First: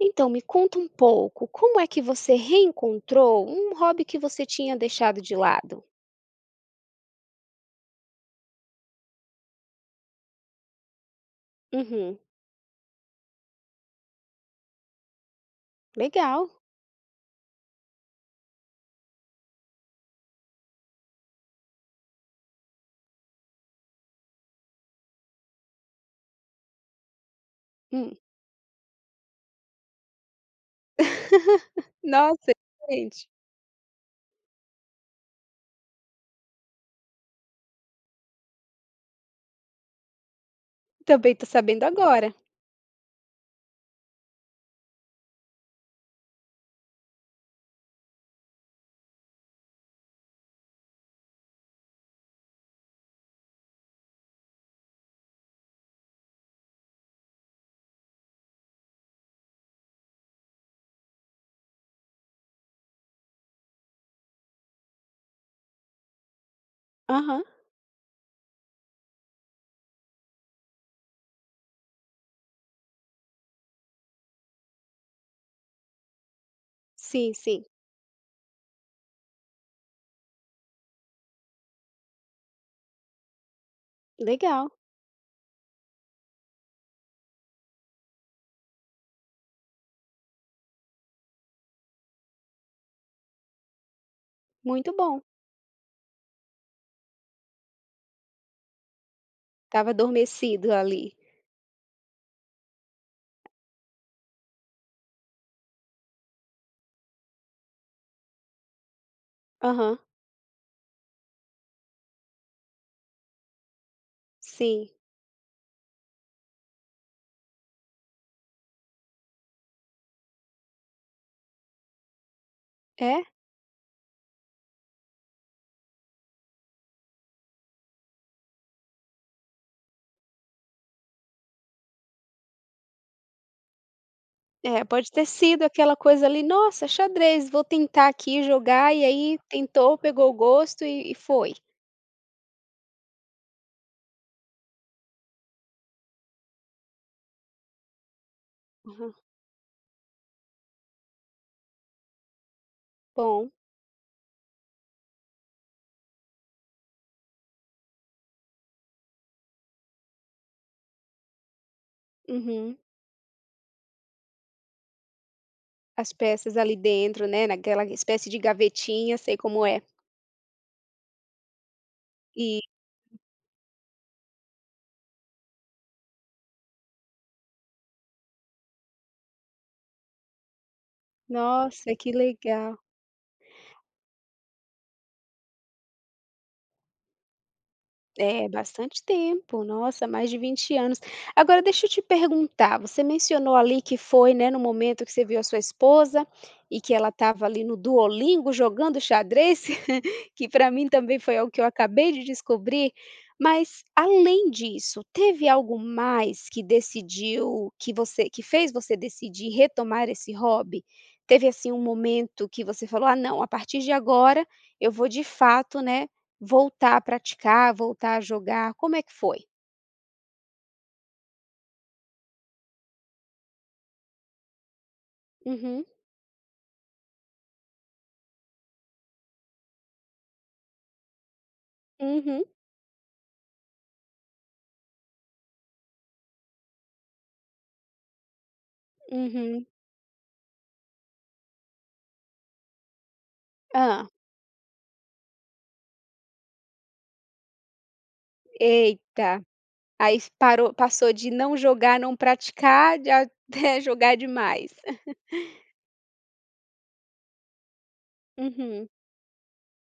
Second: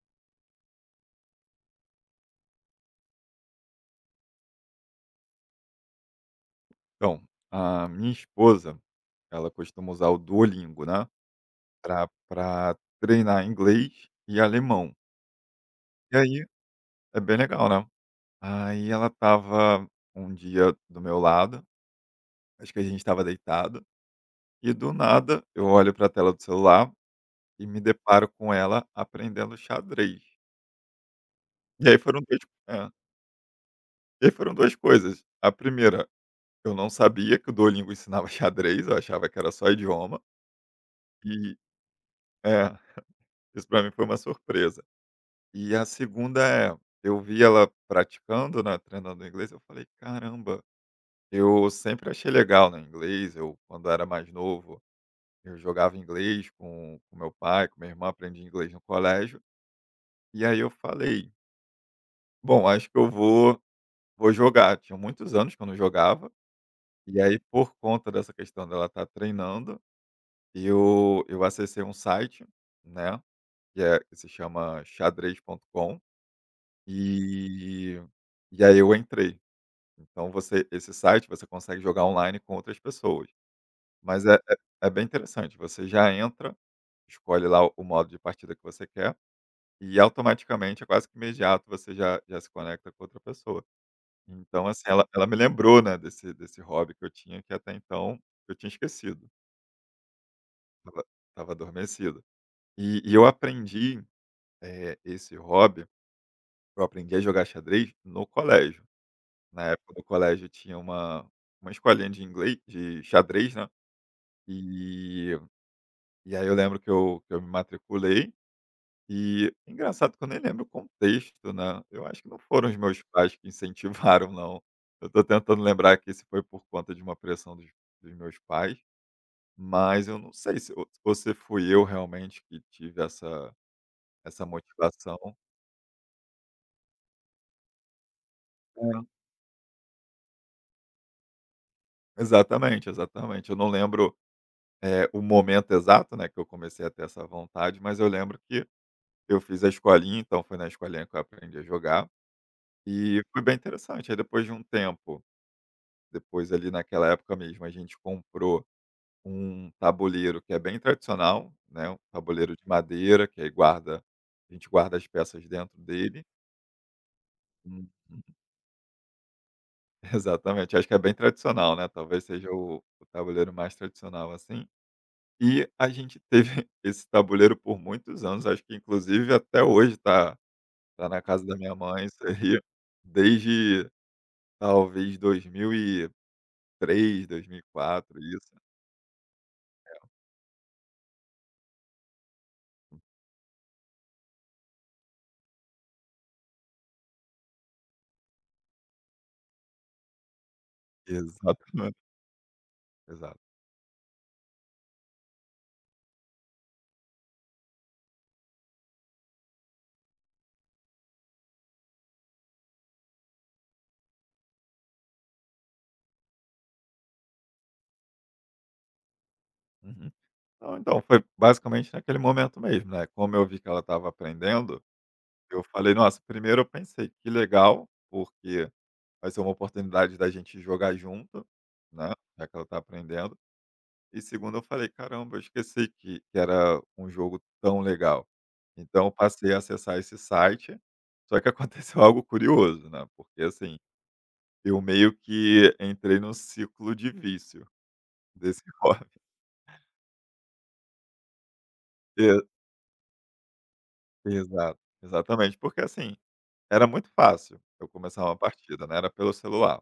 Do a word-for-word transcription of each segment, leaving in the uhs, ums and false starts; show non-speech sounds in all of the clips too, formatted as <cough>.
Então, me conta um pouco, como é que você reencontrou um hobby que você tinha deixado de lado? Então, a minha esposa, ela costuma usar o Duolingo, né, pra Uhum, pra treinar inglês e alemão. E aí legal. é bem legal, né. Aí ela tava um dia do meu lado, acho que a gente estava deitado, e do nada eu olho pra tela do celular e me Hum. deparo com ela aprendendo xadrez. E <laughs> aí foram 2 Nossa, é, diferente. e aí foram duas coisas. A primeira, eu não sabia que o Duolingo <laughs> ensinava xadrez, eu achava que era só idioma, Também tô e sabendo agora. é, isso pra mim foi uma surpresa. E a segunda é, eu vi ela praticando, né, treinando inglês, eu falei: "Caramba, eu sempre achei legal, né, inglês". Eu, quando era mais novo, eu jogava inglês com com meu pai, com minha irmã, aprendi inglês no colégio. E aí eu falei: "Bom, acho que eu vou vou jogar". Tinha muitos anos que eu não jogava, e aí Aham, por conta dessa questão dela estar treinando, eu eu acessei um site, né, que é que se chama xadrez ponto com, sim, sim. e e aí eu entrei. Então você esse site você consegue jogar online com outras pessoas. Mas é é Legal, é bem interessante, você já entra, escolhe lá o o modo de partida que você quer, e automaticamente é quase que imediato você já já se conecta com outra pessoa. Então assim, muito ela bom. ela me lembrou, né, desse desse hobby que eu tinha que até então eu tinha esquecido, Tava adormecido estava ali. estava adormecido. E e eu aprendi, eh, esse hobby, eu aprendi a jogar xadrez no colégio. Na época Aham, do colégio tinha uma uma escolinha de inglês de xadrez, né. sim. E e aí eu lembro que eu que eu me matriculei e engraçado que eu nem lembro o contexto, né, eu acho que não foram os meus É? pais que incentivaram não. Eu tô tentando lembrar aqui se foi por conta de uma pressão dos dos meus pais, mas eu não sei se ou ou se fui eu realmente que tive essa essa É, pode motivação. ter sido aquela coisa ali, nossa, xadrez, vou tentar aqui jogar, É, e aí tentou, pegou o gosto e, e foi. exatamente, exatamente. Eu não lembro, eh, o momento exato, né, que eu comecei a ter essa vontade, mas eu lembro que Aham, eu fiz a escolinha, então foi na escolinha que eu aprendi a jogar. E foi bom. bem interessante, aí depois de um tempo, depois ali naquela época mesmo, a gente comprou um tabuleiro que é bem tradicional, né, um tabuleiro de Uhum. madeira que aí guarda a gente guarda as peças dentro As dele. peças ali dentro, né, naquela Uhum. <laughs> espécie de gavetinha, sei como é. Exatamente, acho que é bem tradicional, né, talvez seja E o o tabuleiro mais tradicional, assim. E a gente teve <laughs> esse tabuleiro por muitos anos, acho que inclusive até hoje tá tá na casa da minha nossa, mãe que isso aí, legal. desde talvez dois mil e três, dois mil e quatro, É, isso. bastante tempo. Nossa, mais de vinte anos. Agora deixa eu te perguntar, você mencionou ali que foi, né, no momento que você viu a sua esposa e que ela estava ali no Duolingo jogando xadrez, <laughs> que para mim também foi algo que eu Exatamente, acabei de descobrir. exato. Mas além disso, teve algo mais que decidiu que você que fez você decidir retomar esse hobby? Teve, assim, um momento que você falou: "Ah, não, a partir de agora eu vou de fato, né, voltar a praticar, voltar a jogar, como é que foi?" Uhum. Não, então foi basicamente naquele momento mesmo, né, como eu vi que ela estava aprendendo, eu Uhum, falei: "Nossa", primeiro eu pensei: "Que legal, porque vai ser uma oportunidade da gente jogar junto, né, uhum, já que ela está aprendendo". E segundo eu falei: "Caramba, eu esqueci que que era um jogo tão legal". Então eu passei a uhum. acessar esse site, só que aconteceu <laughs> algo curioso, né, porque, assim, Hã, eu meio que entrei num ciclo de vício. Desenvolve. eita, aí parou, passou de não jogar, não <laughs> praticar, de até <laughs> jogar E demais. exato, exatamente, porque assim, era muito fácil eu começar uma partida, Uhum, né, era pelo celular.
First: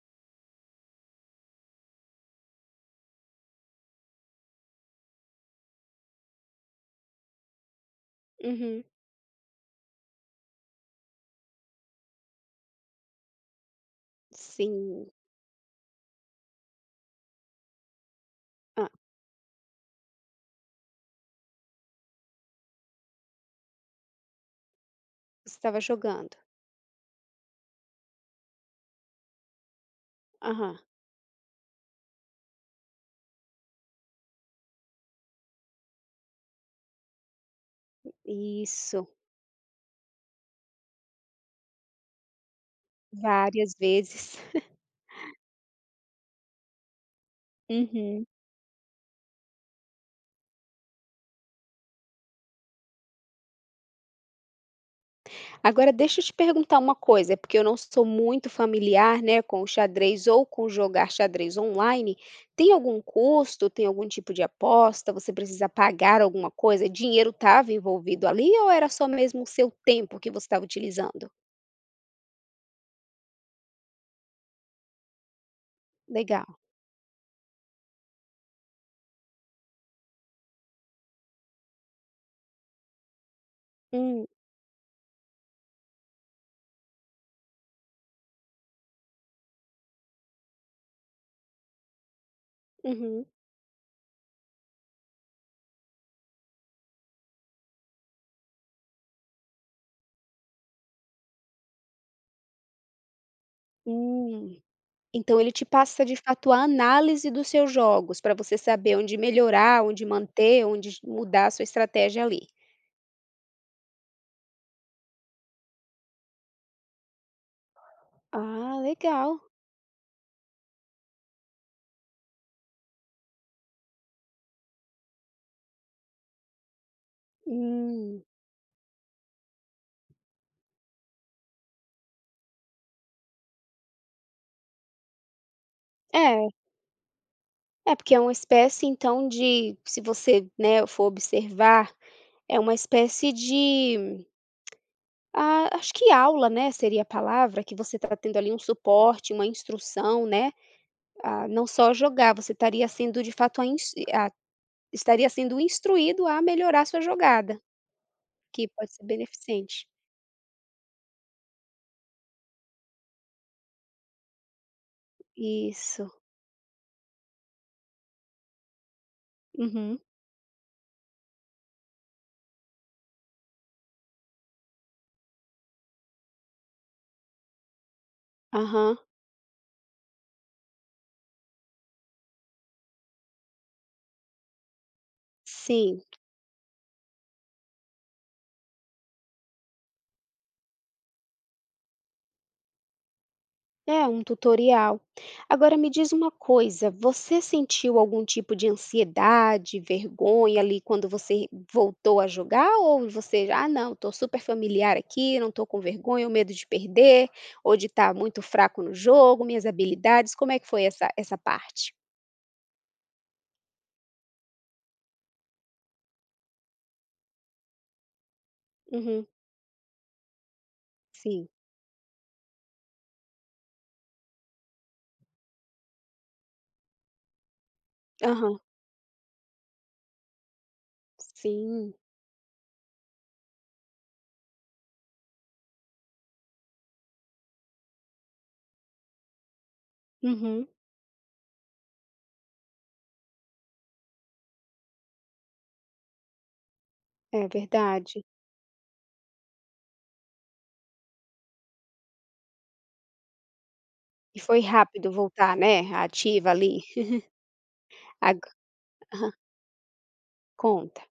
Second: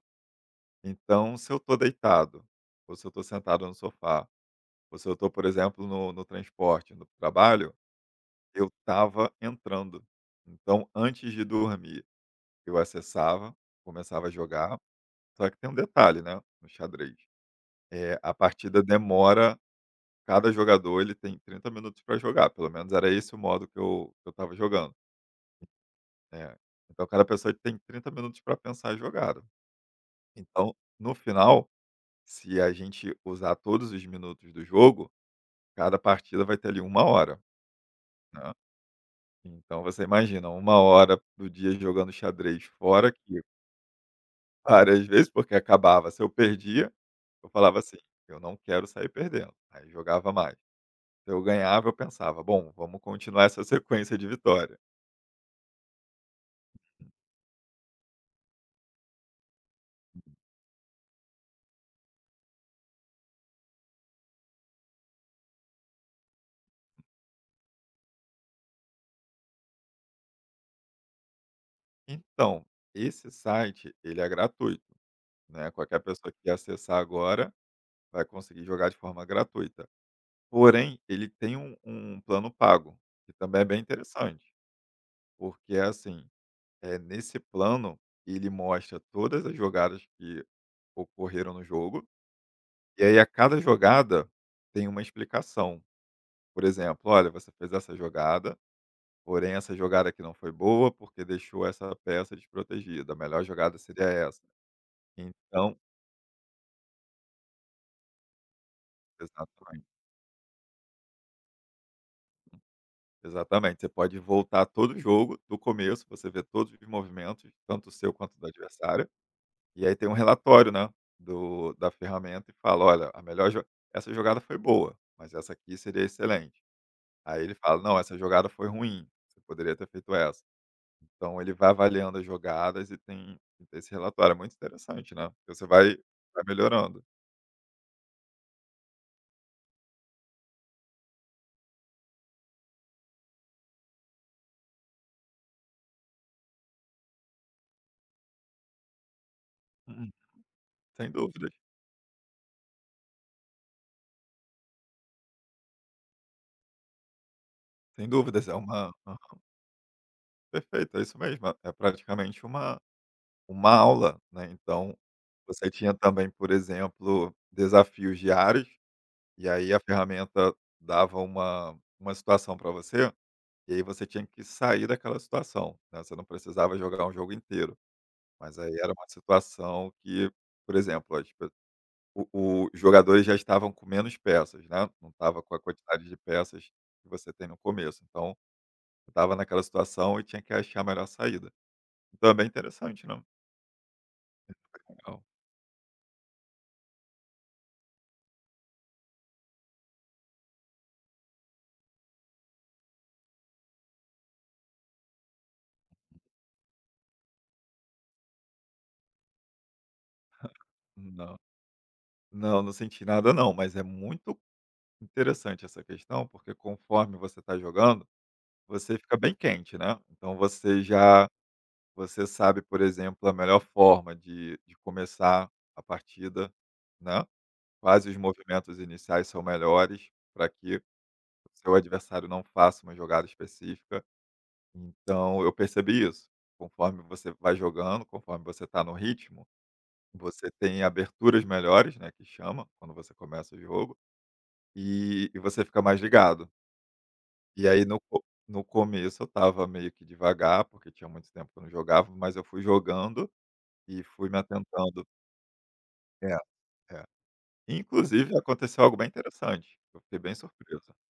Então, se eu tô deitado, ou se eu tô sentado no sofá, ou se eu tô, por exemplo, no no transporte, no trabalho, eu uhum. estava entrando. Então, antes de dormir, eu acessava, começava a jogar, Sim. só que tem um detalhe, né, no xadrez, eh, a partida Hã, demora cada jogador ele tem trinta minutos para jogar, pelo menos era esse o modo que eu que eu estava jogando. você estava jogando. É. Então cada pessoa tem trinta minutos para pensar a jogada. Então, Aham, no final, se a gente usar todos os minutos do jogo, cada partida vai ter ali uma hora, né. isso, Então você imagina uma hora do dia jogando xadrez, fora que várias vezes. várias vezes, porque acabava, se eu perdia, eu falava assim: Uhum. "Eu não quero sair perdendo", aí jogava mais. Se eu ganhava, eu pensava: "Bom, vamos continuar essa sequência de vitória". Agora deixa eu te perguntar uma coisa, porque eu não sou muito familiar, né, com o xadrez ou com jogar xadrez online. Tem algum custo? Tem algum tipo de aposta? Você precisa pagar alguma coisa? Dinheiro estava envolvido ali ou era só mesmo o seu tempo que você estava utilizando? Então, esse site ele é gratuito, né, qualquer pessoa que Legal. acessar agora vai conseguir jogar de forma gratuita. Porém, ele tem um um plano pago, que também é bem Hum, interessante, porque é assim, é nesse plano, ele mostra todas as jogadas que ocorreram no jogo, e aí a uhum, cada jogada tem uma explicação. Por exemplo: "Olha, você fez essa jogada, porém essa jogada aqui não foi boa, porque deixou essa peça desprotegida, a melhor jogada seria essa". hum. Então ele te Então passa de fato a análise dos seus jogos, para você saber onde melhorar, exatamente. onde manter, onde mudar a sua estratégia ali. Exatamente, você pode voltar todo o jogo do começo, você vê todos os movimentos, tanto o seu quanto do Ah, adversário, legal. e aí tem um relatório, né, do da ferramenta e fala: "Olha, a melhor jo essa jogada foi boa, mas essa aqui seria excelente". Aí ele fala: "Não, essa Hum. jogada foi ruim, você poderia ter feito essa". Então ele vai avaliando as jogadas e tem e tem esse relatório, é muito interessante, né, porque você vai vai É. melhorando. É, porque é uma espécie então de, se você, né, for observar, é uma espécie de, ah, acho que aula, né, seria a palavra, que você está tendo ali um suporte, uma Uhum. instrução, né, Sem ah, dúvidas, não só jogar, você estaria sendo de fato a ins a estaria sendo instruído a melhorar sua jogada, sem dúvidas, é que pode uma ser aham, beneficente. perfeito, é isso mesmo, é praticamente uma Uma aula, né, então, você tinha Isso. também, por exemplo, desafios diários, e aí a Uhum. ferramenta dava uma uma situação para você, e aí você tinha que sair daquela situação, né, você não precisava jogar um jogo inteiro, mas aí era Aham. uma situação que, por exemplo, as pe o o os jogadores já estavam com menos peças, né, não estava com a Sim. quantidade de peças que você tem no começo, então, estava naquela situação e tinha que achar a melhor saída. Então é bem interessante, não? É, um tutorial. Legal. Agora me diz uma coisa, você sentiu algum tipo de ansiedade, vergonha ali quando você voltou a jogar? Ou você, ah, não, estou super familiar aqui, não estou com vergonha, ou medo de perder, ou de estar muito fraco no jogo, minhas habilidades, como é que foi essa, Não. essa parte? Não, não senti nada não, mas é muito interessante essa questão, porque conforme você está jogando, você fica Uhum, bem quente, né. Então você já sim. você sabe, por exemplo, a melhor forma de de começar a partida, né, quais os Aham, movimentos iniciais são melhores para que o seu sim. adversário não faça uma jogada específica. Então eu percebi isso. Conforme você vai jogando, conforme você está no ritmo, você Uhum, tem aberturas melhores, né, que chama, quando você começa o jogo. E e você fica mais ligado. é E aí no co verdade. No começo eu estava meio que devagar, porque tinha muito tempo que eu não jogava, mas eu fui jogando e fui me E foi atentando. rápido voltar, né? É, Ativa ali. é. Inclusive Ag- aconteceu algo bem interessante, eu fiquei bem surpreso. conta.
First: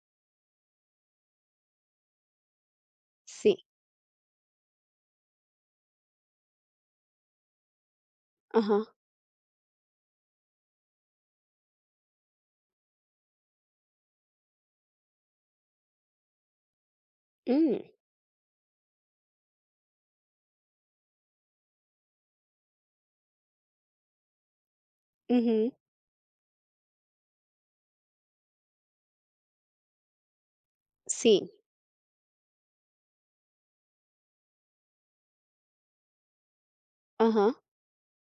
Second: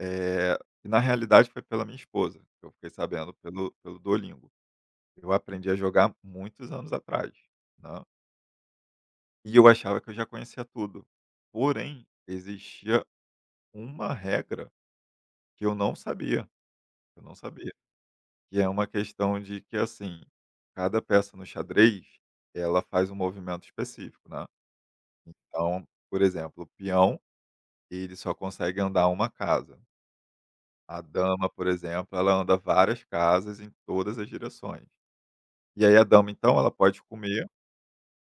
é e na realidade foi pela minha esposa, que eu fiquei sabendo Sim. pelo pelo Duolingo. Eu aprendi a jogar muitos anos atrás, né, Aham. e eu achava que eu já conhecia tudo. Porém, existia uma regra que eu não sabia, eu não sabia. Hum, Que é uma questão de que, assim, cada peça no xadrez, ela faz um movimento específico, né. uhum. Então, por exemplo, o peão, ele só consegue andar uma casa. A dama, Sim. por exemplo, ela anda várias casas em todas as direções. E aí a dama, então, ela pode comer Aham.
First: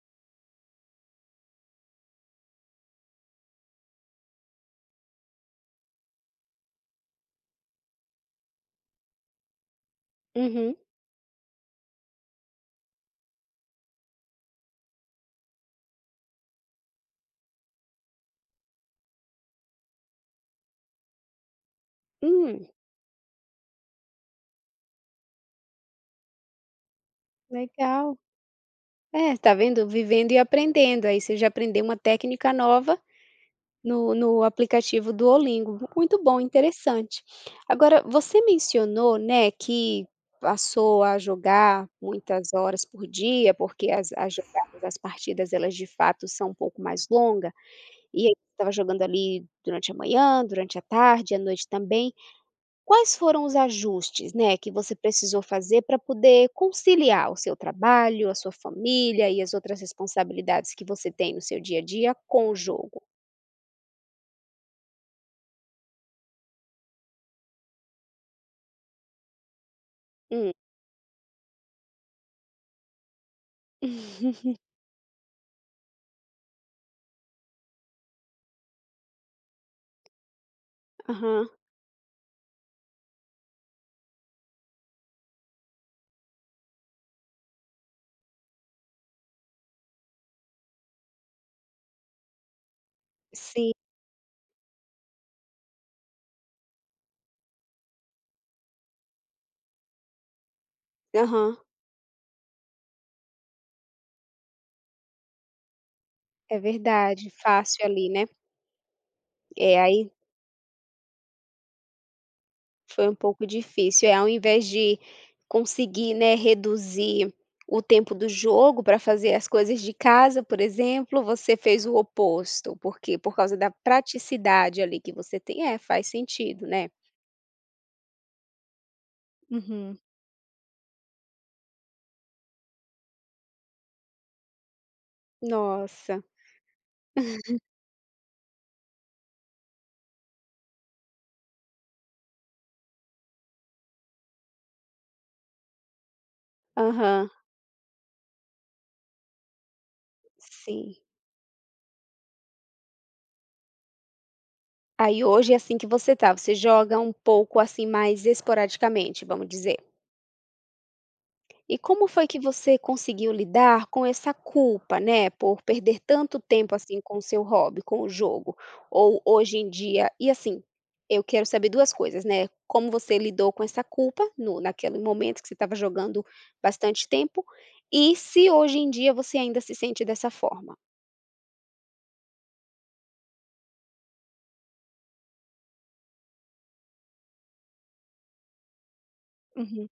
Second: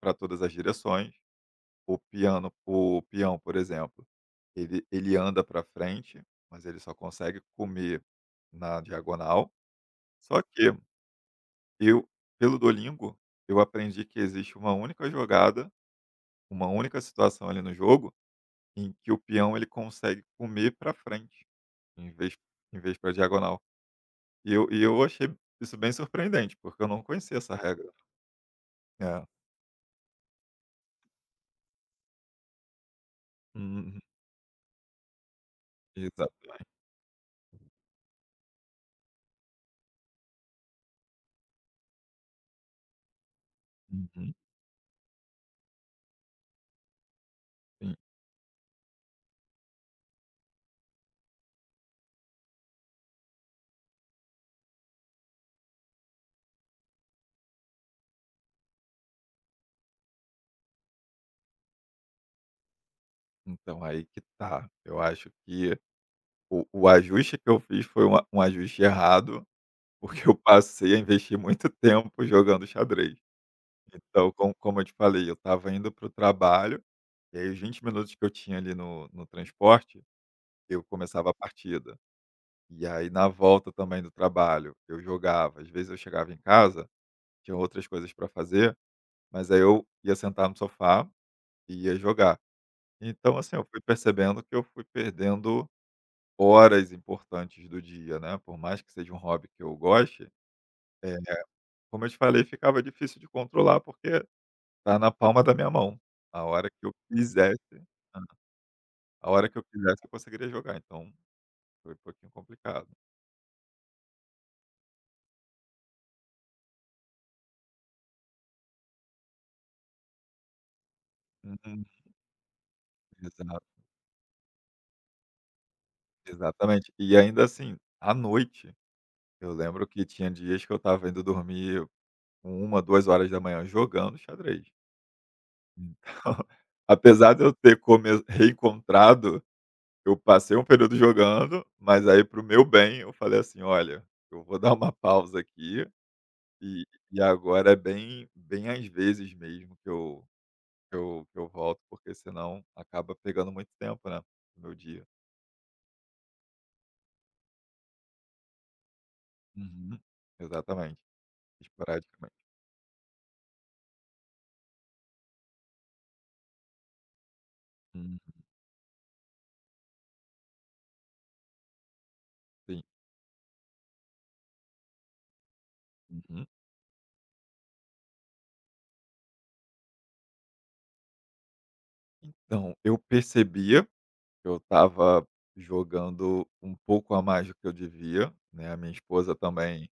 para todas as direções. O piano o peão, por exemplo, ele ele anda para frente, mas ele só consegue comer na diagonal. Só que Uhum. eu, pelo Duolingo, eu aprendi que existe uma única jogada, uma única situação ali no jogo, em que o peão ele consegue comer para frente, em vez, Hum, em vez para diagonal. E eu, e eu achei isso bem surpreendente, porque eu não conhecia essa regra. legal. É. É, tá vendo? Vivendo e aprendendo. Aí você já aprendeu uma técnica nova Uhum, no no aplicativo do Duolingo. Muito bom, exatamente. interessante. Agora, você mencionou, né, que passou a jogar muitas horas por dia, porque as Uhum, as jogadas, as partidas, elas de fato são um pouco mais longas. sim. E aí você estava jogando ali durante a manhã, durante a tarde, à noite também. Quais foram os ajustes, né, que você precisou fazer para poder conciliar o seu trabalho, a sua família e as outras responsabilidades que você tem no seu dia a dia com o jogo? Então aí que tá. Eu acho que o, o ajuste que eu fiz foi um, a- um ajuste errado, porque eu Hum. passei a investir muito tempo jogando xadrez. Então, <laughs> como como eu te falei, eu estava indo para o trabalho, e aí os vinte minutos que eu tinha ali no no transporte, eu começava a Aham. partida. E aí na volta também do trabalho, eu jogava. Às vezes eu chegava em casa, tinha outras coisas para fazer, mas aí eu ia sentar no sofá e ia jogar. Então, assim, eu Sim. fui percebendo que eu fui perdendo horas importantes do dia, né, por mais que seja um hobby que eu goste, eh, Aham. como eu te falei, ficava difícil de controlar porque tá na palma da minha mão. A É hora que eu Hum. verdade, quisesse fácil ali, hã, né. a hora que eu É, quisesse eu aí conseguiria jogar, então foi um pouquinho complicado. foi um pouco difícil. É ao invés de conseguir, né, reduzir o tempo do jogo para fazer as coisas de casa, por exemplo, você Uhum, fez o oposto, porque por causa exato, da praticidade ali que você tem. É, faz sentido, né. exatamente. E ainda assim, à noite, eu lembro Uhum. que tinha dias que eu estava indo dormir uma duas horas da manhã jogando xadrez. <laughs> Nossa. Então, apesar de eu ter come reencontrado, eu passei um período jogando, mas aí para o meu bem eu falei assim: "Olha, eu vou dar uma pausa aqui". E e Aham. agora é bem bem às vezes mesmo que eu que Sim. eu que eu volto, porque senão acaba pegando muito tempo, né, do meu dia. Aí hoje é assim que você tá, você joga um pouco, assim, mais esporadicamente, vamos dizer? Uhum. Exatamente, E como foi esporadicamente. que você conseguiu lidar com essa culpa, né, por perder tanto tempo, assim, com o seu hobby, com o Hum. jogo? Ou hoje em dia e assim, eu quero saber duas coisas, né, Sim. como você lidou com essa culpa no naquele momento que você estava jogando Uhum. bastante tempo, e se hoje em dia você ainda se sente dessa forma? Então, eu percebia que eu estava jogando um pouco a mais do que eu devia, né, a minha esposa também Uhum.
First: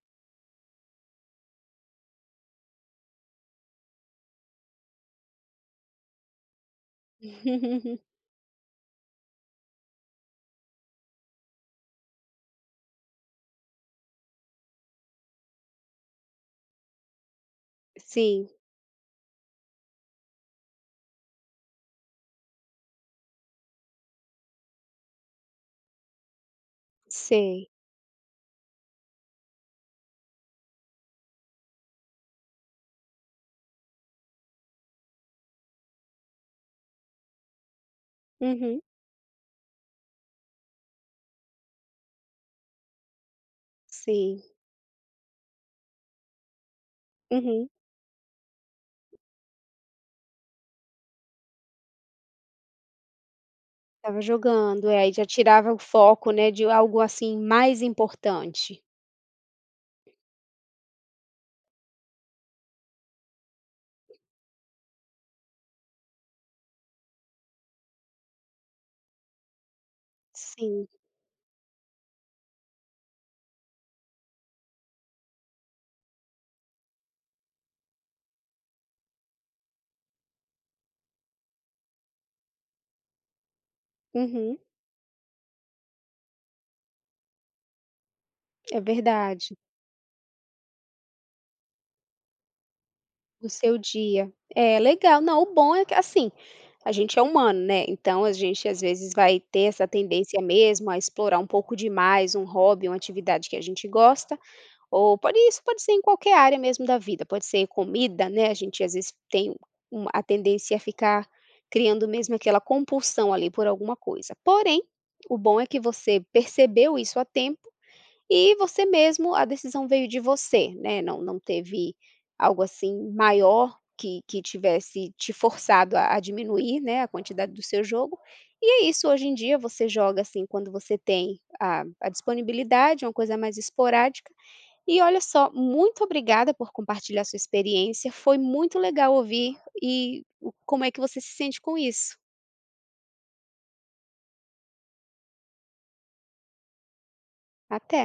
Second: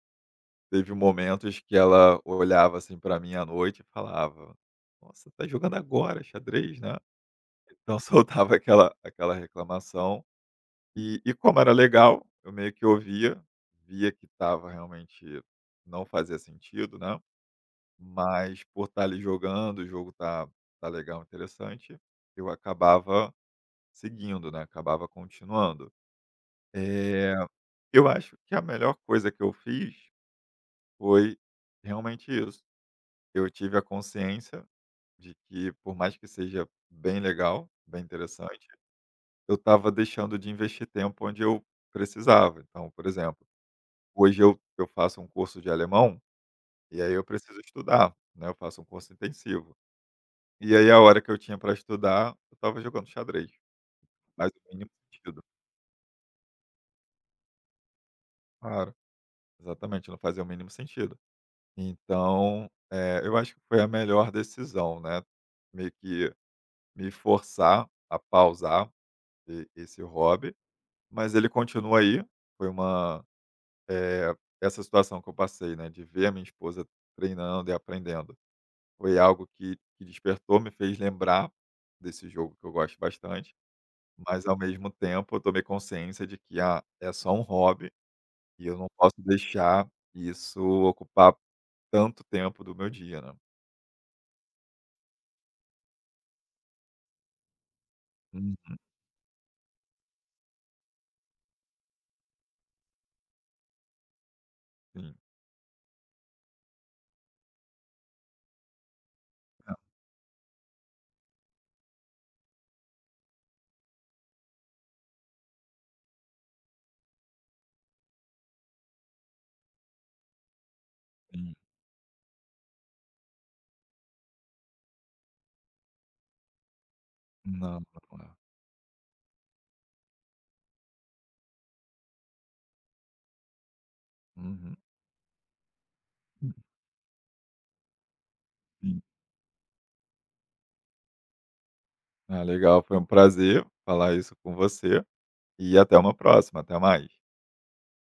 teve momentos que ela olhava, assim, para mim à noite e falava: "Nossa, tá jogando agora xadrez, né?" Então <laughs> <laughs> soltava aquela aquela reclamação. E e como era legal, eu meio que ouvia, via que estava realmente não fazia sentido, né, Sim, mas por estar ali jogando, o jogo tá tá legal, interessante, eu acabava seguindo, né, acabava continuando. Eh, sei. eu acho que a melhor coisa que eu fiz foi realmente isso, eu tive a consciência de que por mais que seja bem legal, bem interessante, Uhum, eu estava deixando de investir tempo onde eu precisava. Então, por exemplo, hoje sim. eu eu faço um curso de alemão, e aí eu preciso Uhum. estudar, né, eu faço um curso intensivo. E aí a hora que eu tinha para estudar, eu estava jogando xadrez, Estava faz o jogando, mínimo é, aí já sentido. tirava o foco, né, de algo, assim, mais importante. Claro, exatamente, não fazia o mínimo sentido. Então, eh, eu acho que foi a melhor decisão, né, meio que me forçar a pausar e esse hobby, Sim. mas ele continua aí, foi uma eh, essa situação que eu passei, né, de ver a minha esposa treinando e aprendendo. Foi algo que que despertou, me fez lembrar desse jogo que eu gosto bastante, mas ao Uhum, mesmo tempo eu tomei consciência de que, ah, é só um hobby e eu é não posso verdade, deixar isso ocupar tanto tempo do meu dia, né. no seu dia. É, legal. Não, o bom é que, assim, a gente é humano, né, então a Hum, gente às vezes vai ter essa tendência mesmo a explorar um pouco demais um hobby, uma atividade que a gente gosta, sim, ou pode, isso pode ser em qualquer área mesmo da vida, pode ser comida, né, a gente às vezes tem um, uma a tendência a ficar criando mesmo aquela compulsão ali por alguma coisa. Porém, o bom é que você percebeu isso a tempo. E você mesmo, a decisão veio de você, né, não não sim. teve algo, assim, maior que que tivesse te forçado a a diminuir, né, a quantidade do Não, seu não jogo. é. E é isso, hoje em dia você joga, assim, quando você tem a a disponibilidade, uma coisa mais esporádica. Uhum. E olha só, muito Sim. obrigada por compartilhar sua experiência, foi muito Sim. legal ouvir e o como é que você se sente com isso. Ah, legal, foi um prazer falar isso com você e até uma próxima, até mais. Até.